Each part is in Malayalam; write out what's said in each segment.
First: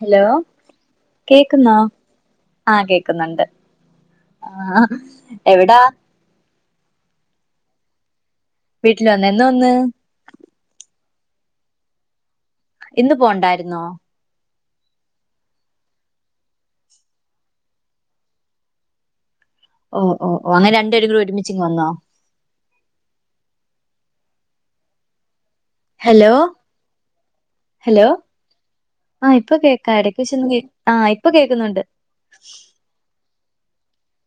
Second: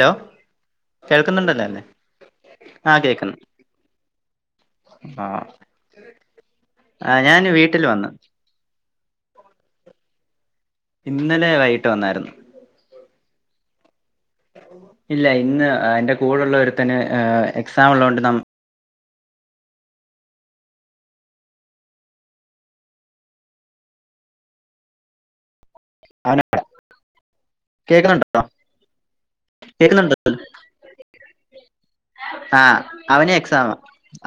ഹലോ കേൾക്കുന്നുണ്ടല്ലോ കേക്കുന്നാ? അല്ലേ ആഹ് ആ കേക്കുന്നു കേക്കുന്നുണ്ട് ആ എവിടാ? ആഹ് ഞാന് വീട്ടിൽ വന്ന് വീട്ടില് വന്ന് എന്ന വന്ന്? ഇന്നലെ വൈകിട്ട് വന്നായിരുന്നു ഇന്ന് പോണ്ടായിരുന്നോ? ഇല്ല ഇന്ന് എന്റെ കൂടെള്ള ഒരുത്തന് എക്സാം ഉള്ളോണ്ട് നാം ഓഹ് ഓഹ് ഓഹ് അങ്ങന രണ്ടപെരങ് ഒരുമിച്ചിങ് വന്നോ? ഹലോ അവന് ഹലോ കേൾക്കുന്നുണ്ടോ ആഹ് ഇപ്പൊ കേൾക്കാ കേൾക്കുന്നുണ്ടോ ഇടക്കചൊന്ന് കേ ആഹ് ഇപ്പൊ കേൾക്കുന്നുണ്ട്. ആ അവന് എക്സാം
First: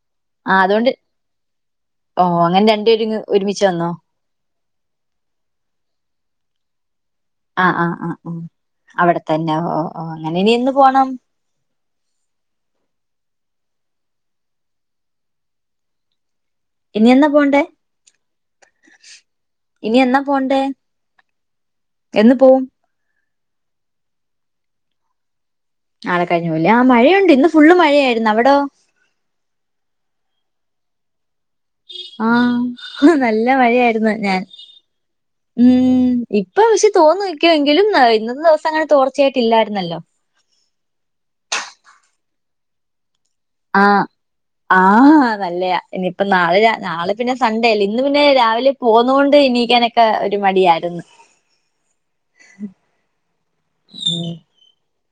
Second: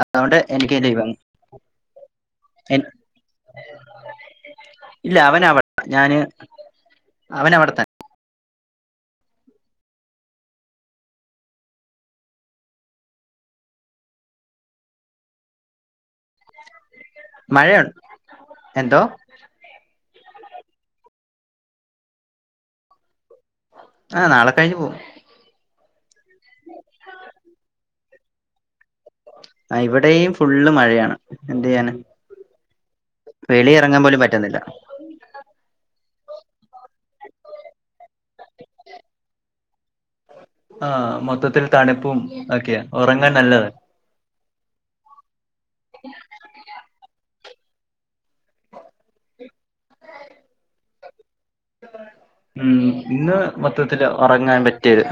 അതുകൊണ്ട് എനിക്ക് ലീവയി. ഓഹ് അങ്ങനെ രണ്ടപെര്ങ് ഒരുമിച്ച് വന്നോ? ഇല്ല അവനവിടെ ഞാന് അവനവിടെത്ത ആ ഓ അവിടെത്തന്നെ ഓഹ് ഓഹ് അങ്ങനെ ഇനിയെന്ന് പോണം? ഇനിയെന്ന പോണ്ടേ? മഴയുണ്ട് എന്തോ ഇനി എന്നാ പോണ്ടേ എന്ന് പോവും? ആഹ് നാളെ കഴിഞ് പോവും. നാളെ കഴിഞ് പോലെ ആഹ് മഴയുണ്ട് ഇന്ന് ഫുള്ള് മഴയായിരുന്നു അവിടോ? ആഹ് ഇവിടെയും ഫുള്ള് മഴയാണ് എന്ത് ചെയ്യാന? ആഹ് നല്ല വെളി ഇറങ്ങാൻ മഴയായിരുന്നു പോലും ഞാൻ പറ്റുന്നില്ല ഉം ഇപ്പൊ പക്ഷെ തോന്നക്കുവങ്കിലും ഇന്നത്തെ ദിവസം അങ്ങനെ തോർച്ചയായിട്ടല്ലായിരുന്നല്ലോ? ആഹ് മൊത്തത്തിൽ തണുപ്പും ഒക്കെ ഉറങ്ങാൻ നല്ലതാ. ആഹ് ആഹ് നല്ലയാ ഇനിയിപ്പ നാളെ നാളെ പിന്നെ സണ്ടേ അല്ലേ ഇന്ന് പിന്നെ രാവിലെ പോന്നൊണ്ട് ഇനീക്കാനൊക്കെ ഒരു മടിയായിരുന്നു. ഉം ഇന്ന് മൊത്തത്തില് ഉം. ഉറങ്ങാൻ പറ്റിയരു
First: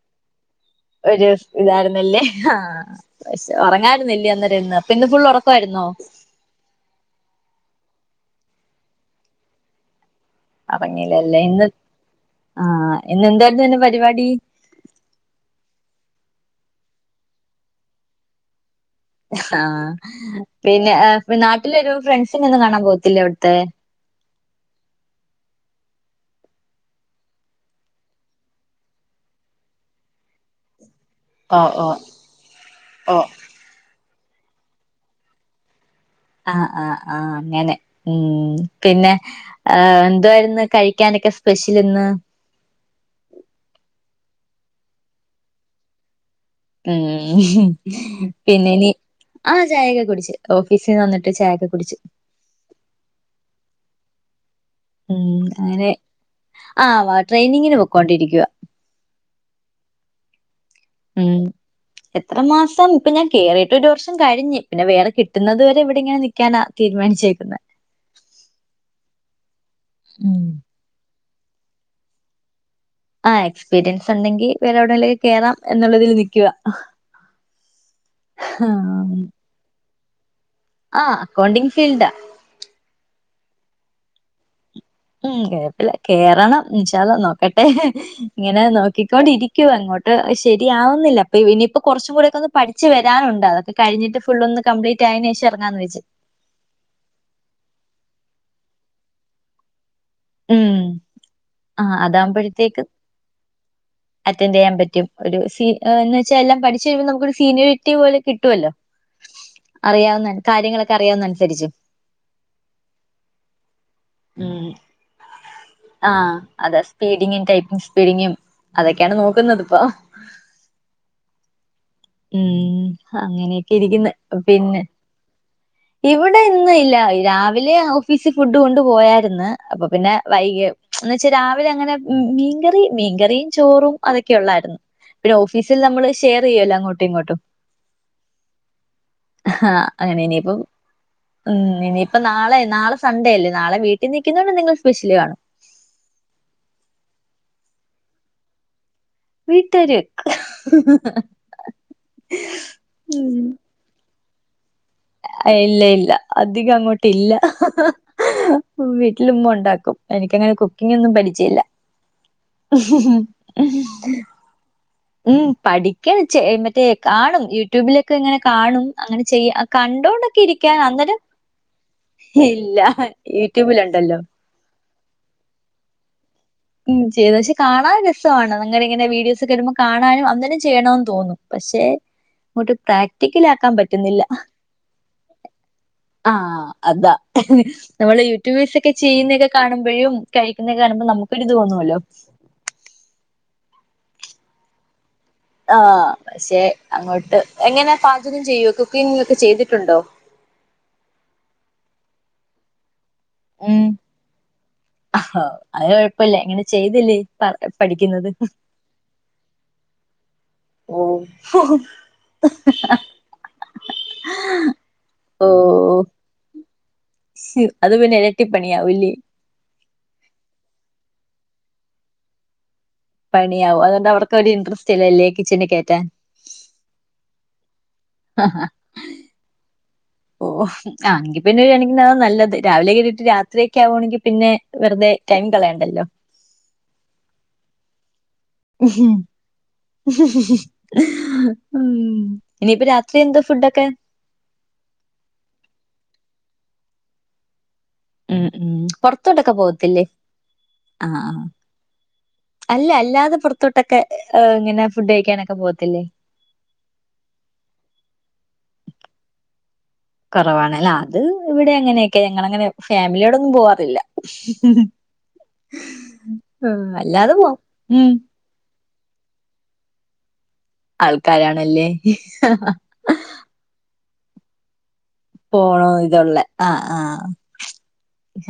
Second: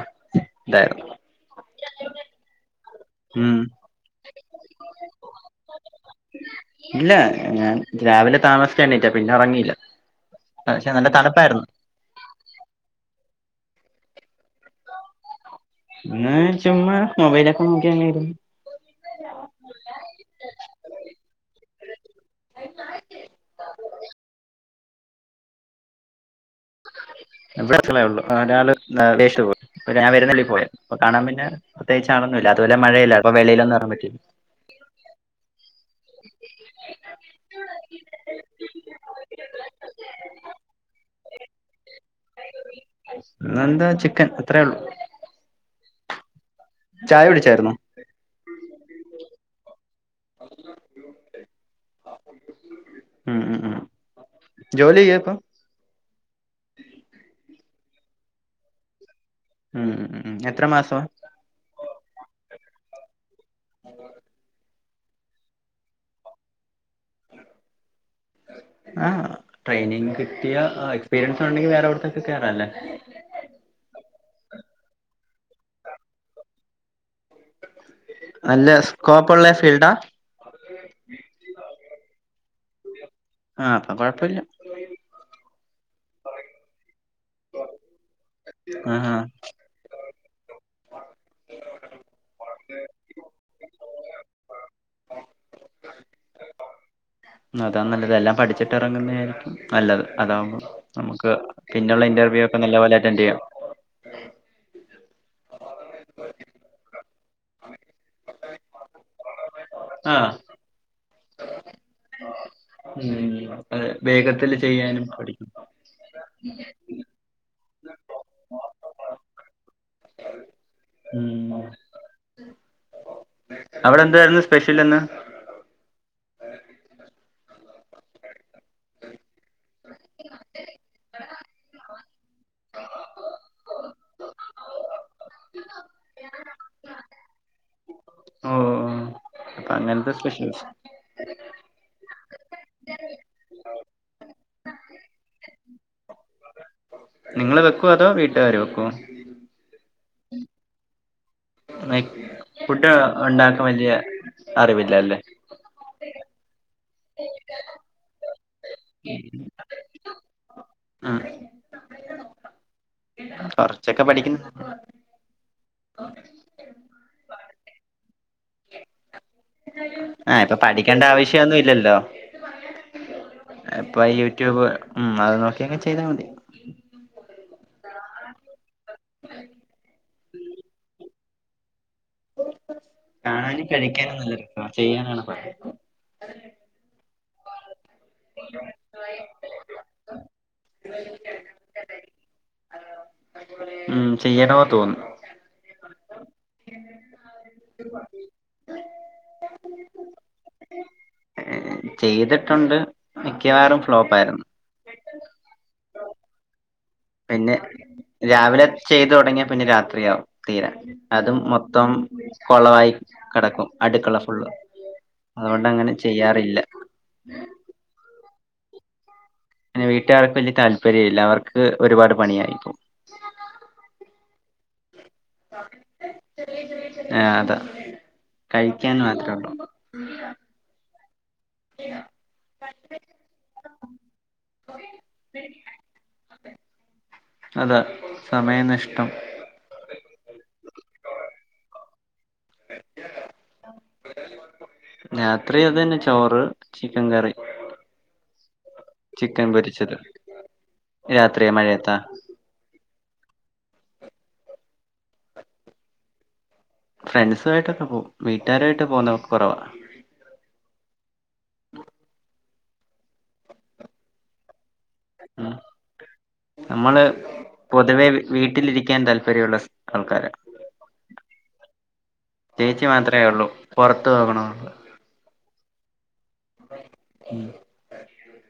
ഇതായിരുന്നു. ഒരു ഇതായിരുന്നല്ലേ ആഹ് പക്ഷെ ഉം ഉറങ്ങായിരുന്നില്ലേ അന്നേരംന്ന് അപ്പൊ ഇന്ന് ഫുള് ഉറക്കയിരുന്നോ? ഇല്ല ഞാൻ രാവിലെ താമസിചാണിറ്റാ പിന്നെ ഒറങ്ങിയില്ല. അപങ്ങിലല്ലേ ഇന്ന് ആഹ് ഇന്ന് എന്തായിരുന്നന്നെ പരിപാടി? ഇന്ന് ചുമ്മാ മൊബൈലൊക്കെ നോക്കിയങരു ആഹ് പിന്നെ നാട്ടിലൊരു ഫ്രണ്ട്സിനൊന്നും കാണാൻ പോവത്തില്ലേ അവിടുത്തെ? എവിടെ സ്ഥലേ ഉള്ളു ഒരാൾ [unintelligible] അപ്പ കാണാൻ പിന്നെ ഓഹ് ഓഹ് പ്രത്യേകിച്ച് ആളോന്നില്ല അതോല ഓഹ്. മഴയല്ലപ്പ വളിയിലൊന്നുംറൻ പറ്റി ആഹ് ആഹ് ആഹ് അങ്ങനെ ഉം പിന്നെ ഏഹ് എന്തോയിരുന്നു കഴിക്കാനൊക്കെ സ്പെഷ്യൽ ഇന്ന് ഇന്നെന്താ ചിക്കൻ, അത്രയേ ഉള്ളു ചായ ഉം കുടിച്ചായിരുന്നോ പിന്നെ ഇനി ആഹ് ചായയൊക്കെ കുടിച്ച്. ഓഫീസിൽ നിന്ന് വന്നിട്ട് ചായൊക്കെ കുടിച്ചു. ഉം ഉം. ഉം ജോലി ചെയ്യാ ഉം. ഇപ്പൊ അങ്ങനെ. ആഹ് ട്രെയിനിങ്ങിന് പോക്കോണ്ടിരിക്കുവാ ഉം ഉം എത്ര മാസം ഉം എത്ര മാസം, ഇപ്പൊ ഞാൻ കേറിയിട്ട് ഒരു വർഷം കഴിഞ്ഞ്. പിന്നെ വേറെ കിട്ടുന്നത് വരെ ഇവിടെ ഇങ്ങനെ നി ക്ക്യാനാ തീരുമാനിച്ചേക്കുന്നത്. ആ എകസ്പീരിയൻസ് ഉണ്ടെങ്കി വേറെ എവിട്ക്കൊക്കെ കേറാല്ലെ. ആ എക്സ്പീരിയൻസ് ഉണ്ടെങ്കി വേറെ എവിടെലും കേറാം. എന്നുള്ളതിൽ നിക്ക്യുവ. നല്ല സ്കോപ്പ്ള്ള ഫീൽഡാ. ആഹ് അക്കൗണ്ടിംഗ് ഫീൽഡ - ആ അപ്പൊ കൊഴപ്പല്ല. ഉം കൊഴപ്പില്ല. കേറണം ഇൻഷാ അള്ളാ നോക്കട്ടെ. ഇങ്ങനെ ആഹാ നോക്കിക്കൊണ്ടിരിക്കുവ അങ്ങോട്ട്. ശരിയാവുന്നില്ല. അപ്പൊ ഇനിയിപ്പൊ കൊറച്ചും കൂടൊക്കെ ഒന്ന് പഠിച്ച് വരാനുണ്ട്. അതൊക്കെ കഴിഞ്ഞിട്ട് ഫുള്ളാന്ന് കംപ്ലീറ്റ് റ്റ അതിന് ശേഷം എറങ്ങാന്ന് വച്ച് ഇന്നാ അതാ നല്ലത്. എല്ലാം പഠിച്ചിട്ട് എറങ്ങുന്നതായിരിക്കും. നല്ലത്. അതാകുമ്പം ഉം നമക്ക് പിന്നെയുള്ള ഇന്റർവ്യൂ ഒക്കെ നല്ല പോലെ അറ്റൻഡ് ചെയ്യാം. [inaudible] അറ്റൻഡറ് ചെയ്യാൻ പറ്റും. ഒരു എന്ന് വെച്ചാൽ എല്ലാം പഠിച്ചു വരുമ്പോ നമുക്കൊരു സീനിയോറിറ്റി പോലെ കിട്ട്വല്ലോ. അറിയാവുന്നെ ആഹ് കാര്യങ്ങളൊക് ഉം. വേഗത്തില് ഉം ചെയ്യാനും പഠിക്കും. ആഹ് അതാ സ്പീഡിങ്ങും ടൈപ്പിംഗ് സ്പീഡിങ്ങും. അതൊക്കെയാണ് നോക്കുന്നത് ഇപ്പൊ. [inaudible] ഉം ഉം അങ്ങനെയൊക്കെ അവിടെ ഇരിക്ക്ന്ന്. എന്തായിരുന്നു സ്പെഷ്യൽ പിന്നെ ഇന്ന് ഇവിടെ ഇന്ന് ഇല്ല. രാവിലെ ഓഫീസിൽ ഫുഡ് കൊണ്ട് പോയായിരുന്നു. അപം. പിന്നെ വൈകെ എന്ന് വെച്ചാൽ രാവിലെ അങ്ങനെ മീൻകറി, മീൻകറിയും ചോറും അതൊക്കെ ഉള്ളായിരുന്നു. പിന്നെ ഓഫീസിൽ നമ്മള് ഷെയർ ചെയ്യ്വല്ലോ. അങ്ങോട്ടും ഇങ്ങോട്ടും ഉം. ഉം ആഹ് അങ്ങനെ ഇനിയിപ്പം ഉം ഇനിയിപ്പം നാളെ. നാളെ സൺഡേ അല്ലേ. നാളെ വീട്ടിൽ നിൽക്കുന്നുണ്ട് എന്തെങ്കിലും സ്പെഷ്യല് കാണും. നിങ്ങള് വെക്കൊ. അതോ വീട്ടുകാര് വെക്കൊ. വീട്ട് കാര്. വെക്കും. ഫുഡ് ഉണ്ടാക്കാൻ വല്യ അറിവില്ലലെ. ഇല്ല ഇല്ല. അധികം അങ്ങോട്ട് ഇല്ല. വീട്ടിലുമ്മ ഉണ്ടാക്കും. എനിക്കങ്ങനെ കുക്കിംഗ് ഒന്നും ഉം പരിജയല്ല. കൊറച്ചൊക്കെ പഠിക്കുന്നു [unintelligible] ഉം പഠിക്കാൻ മറ്റേ കാണും. യൂട്യൂബിലൊക്കെ ഇങ്ങനെ കാണും. അങ്ങനെ ചെയ്യാൻ. കണ്ടോണ്ടൊക്കെ ആഹ് ഇപ്പൊ ഇരിക്കാൻ. പഠിക്കേണ്ട അന്നേരം ആവശ്യമൊന്നും ഇല്ലല്ലോ ഇല്ല യൂട്യൂബില് ഇപ്പൊ ഉണ്ടല്ലോ. യൂട്യൂബ്. ഉം അത് നോക്കി അങ്ങ് ചെയ്താ മതി. ഉം ചെയ്തു. പക്ഷെ കാണാൻ രസാണ്. അങ്ങനെ ഇങ്ങനെ വീഡിയോസ് ഒക്കെ വരുമ്പം കാണാനും അന്നേരം ചെയ്യണോന്ന് തോന്നും. പക്ഷെ ഇങ്ങോട്ട് പ്രാക്ടിക്കല് കാണാനും ആക്കാൻ കഴിക്കാനും പറ്റുന്നില്ല. നല്ല രസമാണ് ചെയ്യാനാണ് പാട് ആഹ് അത. നമ്മള് യൂട്യൂബേഴ്സ് ഒക്കെ ചെയ്യുന്നതൊക്കെ കാണുമ്പെഴും. കഴിക്കുന്നതൊക്കെ കാണുമ്പോൾ നമുക്ക് ഒരു ഇത് തോന്നോലോ. ഉം ചെയ്യണോന്ന് തോന്നും. ആ പക്ഷെ അങ്ങോട്ട്. എങ്ങനെ പാചകം ചെയ്യോ, കുക്കിംഗ് ഒക്കെ ചെയ്തിട്ടുണ്ടോ. ചെയ്തിട്ടുണ്ട്. മിക്കവാറും ഫ്ലോപ്പായിരുന്നു. അഹ് അയ്ന് കൊഴപ്പല്ല്യ ഇങ്ങ പിന്നെ രാവിലെ ചെയ്ത് തൊടങ്ങിയാ പിന്നെ രാത്രിയാവും. തീരാൻ ഓ അതും മൊത്തം. കൊളായി കെടക്കും അടുക്കള ഫുള്ള് അതുകൊണ്ട്ങ്ങനെ ചെയ്യാറില്ല ശു അത് പിന്നെ എരട്ടിപ്പണിയാവും ല്ലേ പിന്നെ വീട്ടുകാർക്ക് വല്ല്യ താല്പര്യം ഇല്ല അവർക്ക് ഒരുപാട് പണിയായിപ്പോ പണിയാവും അതുകൊണ്ട് അവർക്ക് ഒരു ഇൻട്രസ്റ്റ് ഇല്ലല്ലേ കിച്ചണിൽ കേറ്റാൻ ആഹ് അതാ കഴിക്കാൻ മാത്രേ ഉള്ളൂ ഓഹ് ആഹ് എങ്കി പിന്നെ ഒരു കണക്കിന് അതാ നല്ലത് രാവിലെ കേറീട്ട് രാത്രി ഒക്കെ ആവുകണെങ്കിൽ പിന്നെ വെറുതെ ടൈം കളയണ്ടല്ലോ അതെ സമയ നഷ്ടം ഉം ഇനിയിപ്പം രാത്രി എന്താ ഫുഡൊക്കെ രാത്രി അതന്നെ ചോറ് ചിക്കൻകറി ഉം ഉം പൊറത്തോട്ടൊക്കെ പൊരിച്ചത് പോവത്തില്ലേ ആഹ് ആഹ് രാത്രിയ മഴയത്താ അല്ല അല്ലാതെ പൊറത്തോട്ടൊക്കെ ഏഹ് ഇങ്ങനെ ഫുഡ് കഴിക്കാനൊക്കെ പോകത്തില്ലേ ഫ്രണ്ട്സായിട്ടൊക്കെ പോവും വീട്ടുകാരായിട്ട് പോകുന്ന കൊറവാ കൊറവാണല്ല ആഹ് അത് ഇവിടെ ങ്ങനെയൊക്കെ ഞങ്ങളങ്ങനെ ഫാമിലിയോടൊന്നും പോവാറില്ല ഉം ഉം നമ്മള് അല്ലാതെ പോവും പൊതുവെ ഉം വീ വീട്ടിലിരി ക്കാൻ താല്പര്യമുള്ള ആൾക്കാരാ ആൾക്കാരാണല്ലേ ന് മാത്രെ ഉള്ളൂ പൊറത്ത്പോകണം പോണോ ഇതുള്ളെ ആഹ് ആഹ്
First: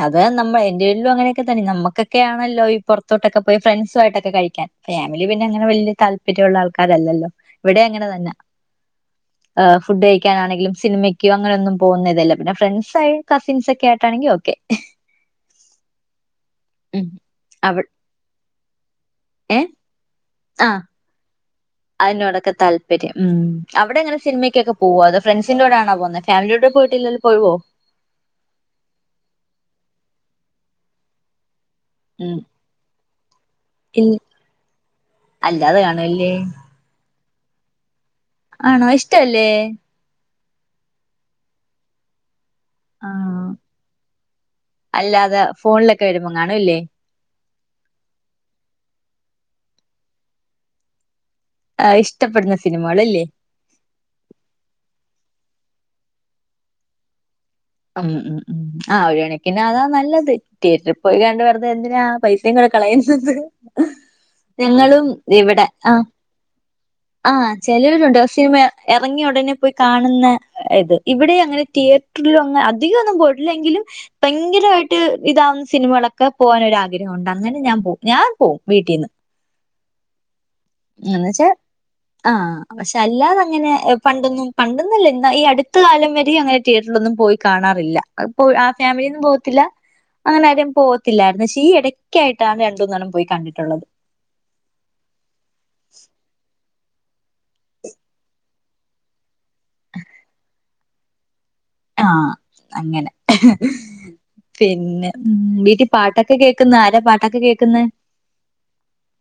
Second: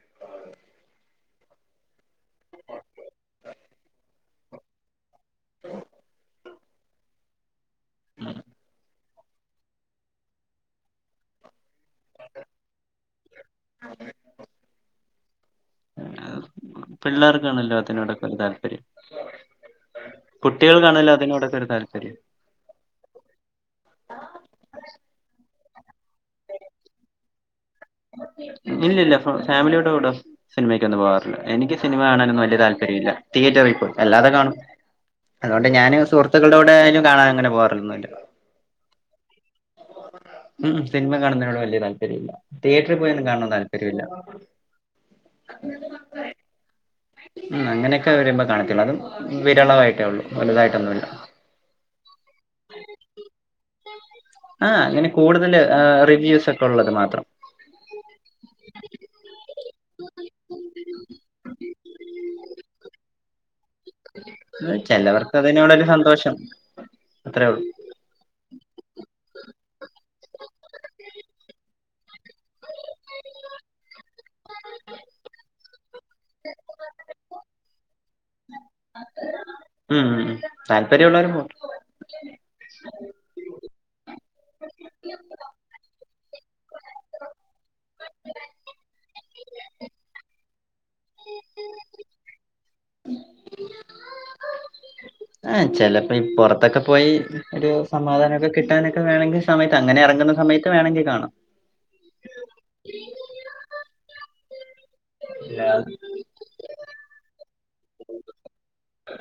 അത് നമ്മ എന്റെ വീട്ടിലും അങ്ങനെയൊക്കെ തന്നെയാ നമുക്കൊക്കൊണല്ലോ ഈ പൊറത്തോട്ടൊക്കെ പോയി ഫ്രണ്ട്സൊക്കെ ആയിട്ട് കഴിക്കാൻ ഫാമിലി പിന്നെ അങ്ങനെ വല്ല്യ താല്പര്യമുള്ള ആൾക്കാരല്ലല്ലോ ഇവിടെ അങ്ങനെ തന്നെ ആഹ് ഫുഡ് കഴിക്കാനാണെങ്കിലും സിനിമയ്ക്കോ അങ്ങനൊന്നും പോവൂന്നതല്ല പിന്നെ ഫ്രണ്ട്സ് ആയി കസിൻസ് ഒക്കെ ആയിട്ടാണെങ്കിൽ ഓക്കെ ഉം പിള്ളേർക്കാണല്ലോ അവ അതിനോടൊക്കൊരു താല്പര്യം ഏഹ് കുട്ടികൾക്കു ആണല്ലോ അതിനോടൊക്കെ താല്പര്യം അയിനോടൊക്കെ താൽ ഉം അവിടെ എങ്ങനെ സിനിമയ്ക്കെ പോകോ ഫ്രൻസിന്റെ കൂടെ ആണോ പോവുന്നത് ഫാമിലിയോടപ്പം പോയിട്ടില്ലല്ലോ പോവോ ഇല്ലല്ല ഫാമിലിയോടെ കൂടെ സിനിമക്ക്ന്നും പോവാറില്ല്യ എനിക്ക് സിനിമ ഉം കാണാനൊന്നും വല്ല്യ താല്പര്യല്ല തിയേറ്ററിൽപ്പോയി ഇൽ അല്ലാതെ കാണും അതൊണ്ട് അല്ലാതെ ഞാന് കാണുവല്ലേ സുഹൃത്തുക്കളുടെ കൂടെ ആയാലും കാണാൻ അങ്ങനെ പോവാറൊന്നുംല്ല ആണോ ഇഷ്ട്ടല്ലേ ഉം സിനിമ കാണുന്നതിനോട് വല്ല്യ താല്പര്യല്ല തിയേറ്ററിൽ പോയൊന്ന് ആഹ് കാണാൻ താല്പര്യല്ല അല്ലാതെ ഫോണിലൊക്കെ വരുമ്പോ കാണുംല്ലേ ഉം അങ്ങനെയൊക്കെ വരുമ്പോ കാണത്തൊള്ളൂ അതും വിരളാമായിട്ടേ ഒള്ളു വലുതായിട്ടൊന്നുമില്ല ആഹ് ഇഷ്ടപ്പെടുന്ന സിനിമകളില്ലേ ആഹ് ഇങ്ങനെ കൂടുതൽ ഏഹ് റിവ്യൂസ് ഒക്കെ ഉള്ളത് മാത്രം ആഹ് ഉം ഉം ഉം ആഹ് ഒരു കണക്കിന് അതാ നല്ലത് തിയേറ്ററിൽ പോയി കണ്ട് വെറുതെ എന്തിനാ പൈസയും കൂടെ കളയുന്നത് അത് ഞങ്ങളും ചിലവർക്ക് ഇവിടെ അതിനോടൊരു ആഹ് സന്തോഷം അത്രേ ആഹ് ഉള്ളൂ ചെലവരുണ്ട് പക്ഷെ മ എറങ്ങിയ ഉടനെ പോയി കാണുന്ന ഇത് ഇവിടെ അങ്ങനെ തിയേറ്ററിലൊ അധികന്നും പോയിട്ടില്ല എങ്കിലും എപ്പോങ്കിലയിട്ട് ഇതാവുന്ന സിനിമകളൊക്കെ പോകനൊരു ആഗ്രഹണ്ട് അങ്ങനെ ഞാൻ പോവും ഞാൻ പോവും വീട്ടീന്ന് ഉം ഉം താല്പര്യമുള്ളവര് ന്ന്‌വച്ചാ പോട്ടെ ആഹ് പക്ഷെ അല്ലാതെ അങ്ങനെ ഏഹ് പണ്ടൊന്നും പണ്ടന്നില്ല ഇന്ന് ഈ അടുത്ത കാലം വരെ അങ്ങനെ തിയേറ്ററിലൊന്നും പോയി കാണാറില്ല അതിപ്പോ ആഹ് ഫാമിലിയിന്നും പോവത്തില്ല അങ്ങനെ ആരും പോവത്തില്ലായിരുന്നു പക്ഷേ ഈ ഇടയ്ക്കായിട്ടാണ് രണ്ടൂന്നണ്ണം പോയി കണ്ടിട്ടുള്ളത് ആഹ് ചെപ്പോ ഈ പൊറത്തൊക്കെ പോയി ഒരു സമാധാനൊക്കെ കിട്ടാനൊക്കെ വേണങ്കിൽ ഈ സമയത്ത് അങ്ങനെ എറങ്ങുന്ന സമയത്ത് വേണെങ്കിൽ കാണാം ആഹ് അങ്ങനെ പിന്നെ വീട്ടിൽ ഇല്ലാതെ പാട്ടൊ ക്കെ കേക്കുന്നാ ആരാ പാട്ടൊക്കെ കേൾക്ക്ന്നെ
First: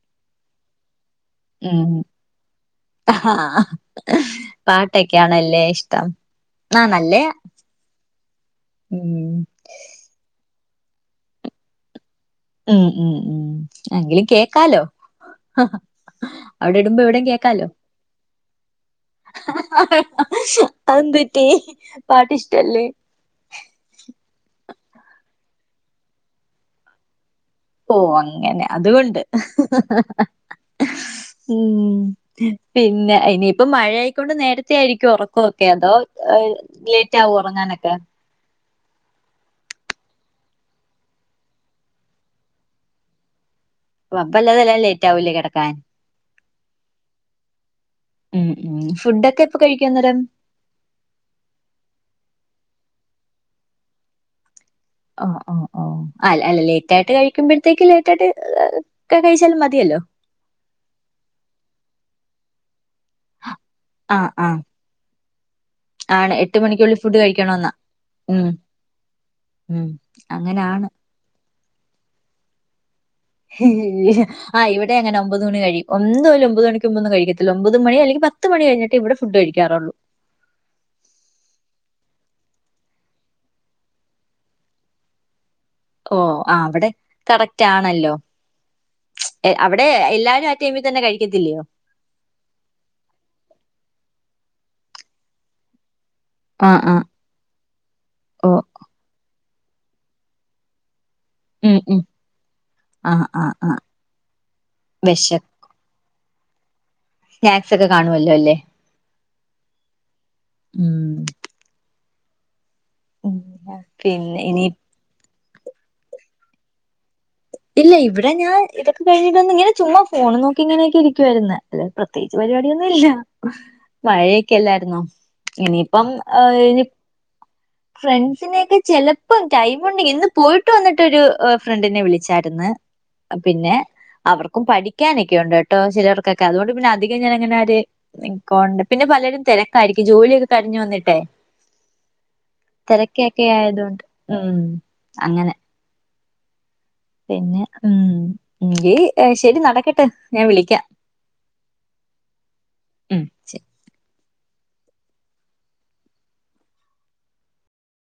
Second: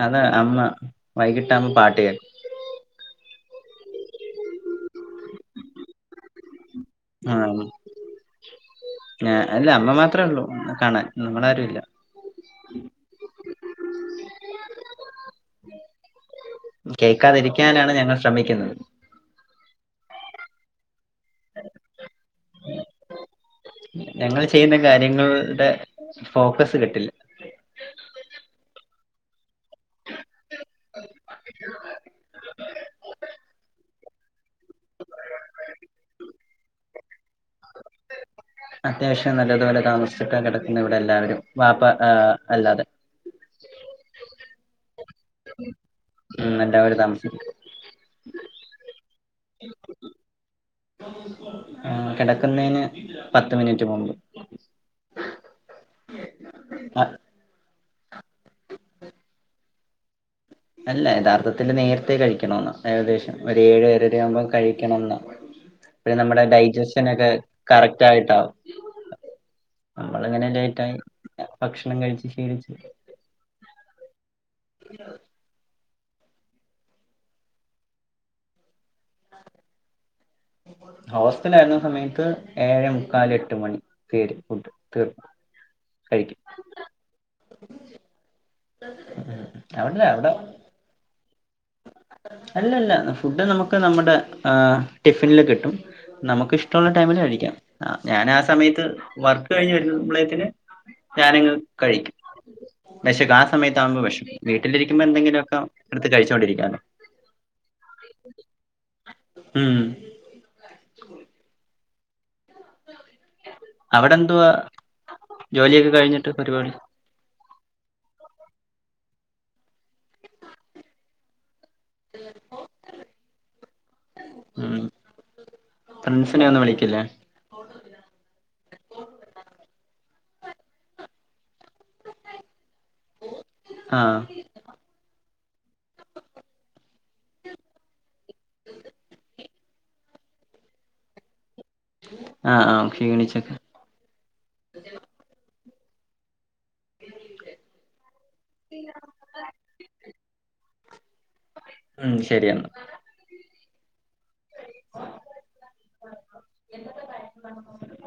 അതാ അമ്മ വൈകിട്ട് അമ്മ ഉം പാട്ട് കേ ആഹ് പാട്ടൊക്കെയാണല്ലേ ഇഷ്ടം ആണല്ലേ ആഹ് അല്ല അമ്മ മാത്രമേ ഉള്ളൂ കാണാൻ നമ്മളാരും ഇല്ല ഉം ഉം ഉം എങ്കിലും കേക്കാലോ അവിടെ ഇടുമ്പോ കേൾക്കാതിരിക്കാനാണ് ഞങ്ങൾ ശ്രമിക്കുന്നത് അതെന്തു പറ്റി പാട്ട് ഇഷ്ടല്ലേ ഞങ്ങൾ ചെയ്യുന്ന കാര്യങ്ങൾടെ ഫോക്കസ് കിട്ടില്ല ഓഹ് അങ്ങനെ അതുകൊണ്ട് ഉം പിന്നെ ഇനിയിപ്പ മഴയായിക്കൊണ്ട് നേര ത്തെ ആയിരിക്കോ ഉറക്കൊക്കെ അതോ ഏഹ് ലേറ്റ് ആകോ ഉറങ്ങാനൊക്കെ അത്യാവശ്യം നല്ലതുപോലെ താമസിച്ചിട്ടാ കെടക്കുന്ന ഇവിടെ എല്ലാവരും വാപ്പ ഏഹ് അല്ലാതെ വാപ്പ അല്ലാതെ എല്ലാരും ലേറ്റ് ആവും ല്ലേ കെടക്കാൻ ഉം എല്ലാവും താമസിക്കും ഉം ഉം ഫുടൊക്കെ എപ്പൊ കഴിക്കും അന്നേരം [inaudible] ആഹ് കെടക്കുന്നതിന് പത്ത് മിനിറ്റ് മുമ്പ് ഓഹ് ഓഹ് ഓഹ് അല്ല അല്ല ലേറ്റ് അ ആയിട്ട് കഴി ക്കുമ്പോഴത്തേക്ക് ലേറ്റായിട്ട് കഴിച്ചാലും മതിയല്ലോ അല്ല യഥാർത്ഥത്തിൽ നേരത്തെ കഴിക്കണം ന്നാ ഏകദേശം ഒരു ഏഴ് ഏഴര ആ ആകുമ്പോ ആ കഴി ക്കണം ന്നാ അപ്പൊ ആണ് നമ്മുടെ എട്ട് മണിക്കുള്ളിൽ ഡൈജസ്റ്റൻ ഫുഡ് ഒക്കെ കഴിക്കണോന്നാ. കറക്റ്റ് ഉം ആയിട്ടാവും ഉം നമ്മളങ്ങനെ അങ്ങനാണ്. ലേറ്റായി ഭക്ഷണം കഴിച്ചു ശീലിച്ചു ആഹ് ഇവിടെ എങ്ങനെ ഒമ്പത് മണി കഴിയും ഒന്നുമില്ല ഒമ്പത് മണിക്ക് മുമ്പൊന്നും കഴിക്കത്തില്ല ഒമ്പത് മണി അല്ലെങ്കിൽ പ പത്ത് മണി കഴിഞ്ഞിട്ടേ ഇവിടെ ഫുഡ് കഴിക്കാറൊള്ളൂ ഹോസ്റ്റലായിരുന്ന സമയത്ത് ഏഴെ മുക്കാൽ എട്ട് മണി തേടി പുട്ത്ത് ഓഹ് ആഹ് അവിടെ കറക്റ്റാണല്ലോ അവിടെ എല്ലാരും ആഹ് ടൈമി തന്നെ കഴിക്കത്തില്ലേ അല്ലല്ല ഫുഡ് നമുക്ക് നമ്മുടെ ഏഹ് ടിഫിൻല് കിട്ടും നമുക്ക് ആ ഇഷ്ടമുള്ള ആ ടൈമില് കഴിക്കാം ഞാൻ ആ ഓ സമയത്ത് വർക്ക് കഴിഞ്ഞ് വരുന്നബ്ളേക്ക് ന് ഞാനങ് ഉം ഉം കഴിക്കും വെശക്കും ആ സമയത്ത് ആകുമ്പോ വെശക്കും വീട്ടിലിരിക്കുമ്പോ വിശ എന്തെങ്കിലുമൊക്കെ എടുത്ത് കഴിച്ചുകൊണ്ടിരിക്കാലൊ സ്നാക്സ് ഒക്കെ കാണുവല്ലോ അല്ലേ ഉം ഉം, അവിടെ പിന്നെ എന്തുവാ ഇനി ജോലിയൊക്കെ കഴിഞ്ഞിട്ട് പരിപാടി ഇല്ല ഇവിടെ ഞാൻ ഇതൊക്കെ കഴിഞ്ഞിട്ടൊന്ന് ഇങ്ങനെ ചുമ്മാ ഫോണും നോക്കി ഇങ്ങനെയൊക്കെ ഇരിക്കുവായിരുന്ന് അല്ല പ്രത്യേകിച്ച് പരിപാടിയൊന്നും ഇല്ല ഉം മഴയൊക്കെല്ലായിരുന്നോ ഇനിയിപ്പം ഫ്രണ്ട്സിനെ ഒന്നും ആയ്ന് വിളിക്കില്ലേ ഫ്രണ്ട്സിനെയൊക്കെ ചെലപ്പം ടൈമുണ്ടെങ്കിൽ ഇന്ന് പോയിട്ട് വന്നിട്ടൊരു ഏഹ് ഫ്രണ്ടിനെ വിളിച്ചു ചെടന്ന് പിന്നെ ആഹ് അവർക്ക് ഓഹ് പഠിക്കാനൊക്കെ ഒണ്ട് കേട്ടോ ചിലർക്കൊക്കെ അതുകൊണ്ട് പിന്നധികം ഞാൻങ്ങനെര് നിക്കോണ്ട് പിന്നെ പലരും തെരക്കായിരിക്കും ജോലിയൊക്കെ കഴഞ്ഞു വന്നിട്ടേ ആഹ് ആഹ് തെരക്കെക്കെ ക്ഷീണിച്ചൊക്കെ ആയതൊണ്ട് ഉം അങ്ങനെ പിന്നെ ഉം എങ്കി ശരി നടക്കട്ടെ ഞാൻ വിളിക്കാം ഉം ശരിയന്നാ ഉം ശരി [inaudible]